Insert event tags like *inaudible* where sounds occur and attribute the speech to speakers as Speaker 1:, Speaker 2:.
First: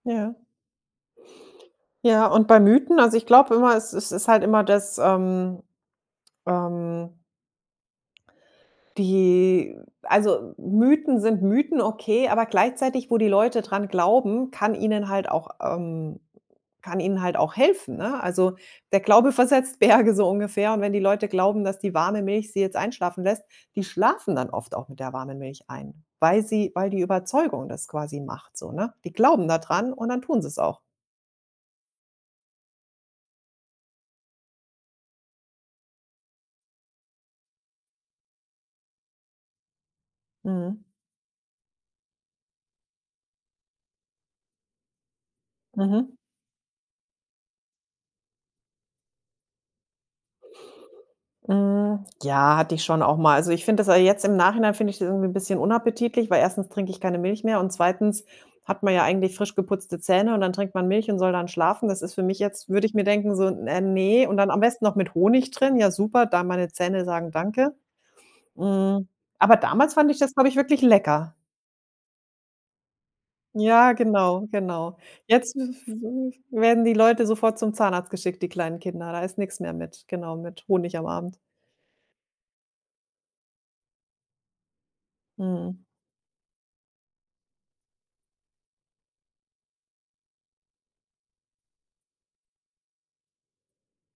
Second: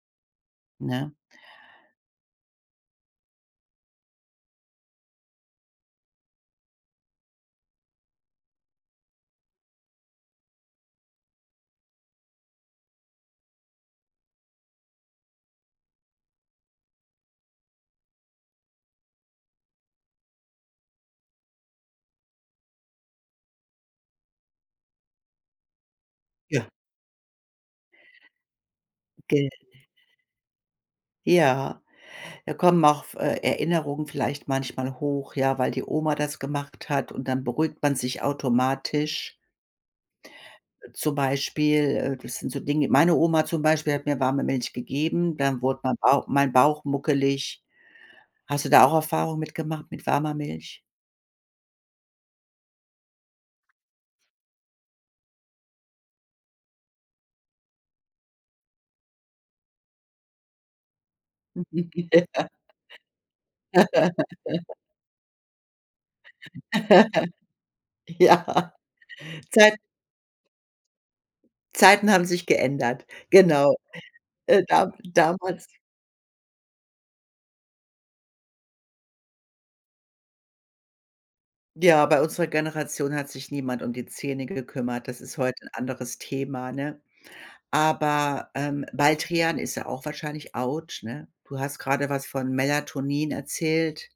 Speaker 1: Ja.
Speaker 2: Ne?
Speaker 1: Ja, und bei Mythen, also ich glaub immer, es es ist halt immer das, ähm ähm die Also, Mythen sind Mythen, okay, aber gleichzeitig wo die Leute dran glauben, kann ihnen halt auch, ähm kann ihnen halt auch helfen, ne? Also, der Glaube versetzt Berge so ungefähr und wenn die Leute glauben, dass die warme Milch sie jetzt einschlafen lässt, die schlafen dann oft auch mit der warme Milch ein, weil
Speaker 2: Ja.
Speaker 1: sie weil die Überzeugung das quasi macht so, ne? Die glauben
Speaker 2: Ge
Speaker 1: da dran und dann tun sie's auch.
Speaker 2: Ja, da kommen auf f äh, Erinnerungen vielleicht manchmal hoch, ja, weil die Oma das gemacht hat, und dann beruhigt man sich automatisch.
Speaker 1: Mhm.
Speaker 2: Äh, zum Beispiel, äh, das sind so Dinge meine Oma, zum Beispiel, hat mir warme Milch gegeben, dann wurde ma
Speaker 1: Mhm.
Speaker 2: Bauch mein Bauch muckelig. Hast du da auch Erfahrungen mit gemacht, mit warmer Milch?
Speaker 1: Hm, ja, hatte ich schon auch mal. Also, ich finde das a jetzt im Nachhinein finde ich das irgendwie 'n bisschen unappetitlich, weil erstens trinke ich keine Milch mehr und zweitens hat man ja eigentlich frisch geputzte Zähne, und dann trinkt man Milch und soll dann schlafen. Das ist für mich jetzt
Speaker 2: *laughs*
Speaker 1: würde ich mir denken so: „Äh, ne”, und dann am
Speaker 2: *laughs*
Speaker 1: besten noch mit Honig drin, ja super, da meine Zähne sagen: „Danke”.
Speaker 2: *laughs* Ja.
Speaker 1: Mhm. Aber
Speaker 2: Zeit
Speaker 1: damals fand ich das, glaube ich, wirklich lecker.
Speaker 2: Zeiten haben sich geändert. Genau.
Speaker 1: Ja, genau,
Speaker 2: Äh, da
Speaker 1: genau. Jetzt
Speaker 2: damals
Speaker 1: w w w werden die Leute sofort zum Zahnarzt geschickt, die kleinen Kinder. Da ist nix mehr mit genau, mit Honig am Abend.
Speaker 2: Ja, bei unserer Generation hat sich niemand um die Zähne gekümmert. Das ist heute 'n
Speaker 1: Mhm.
Speaker 2: anderes Thema, ne? Aber, ähm, Baldrian ist ja auch wahrscheinlich autsch, ne? Du hast gerade was von Melatonin erzählt.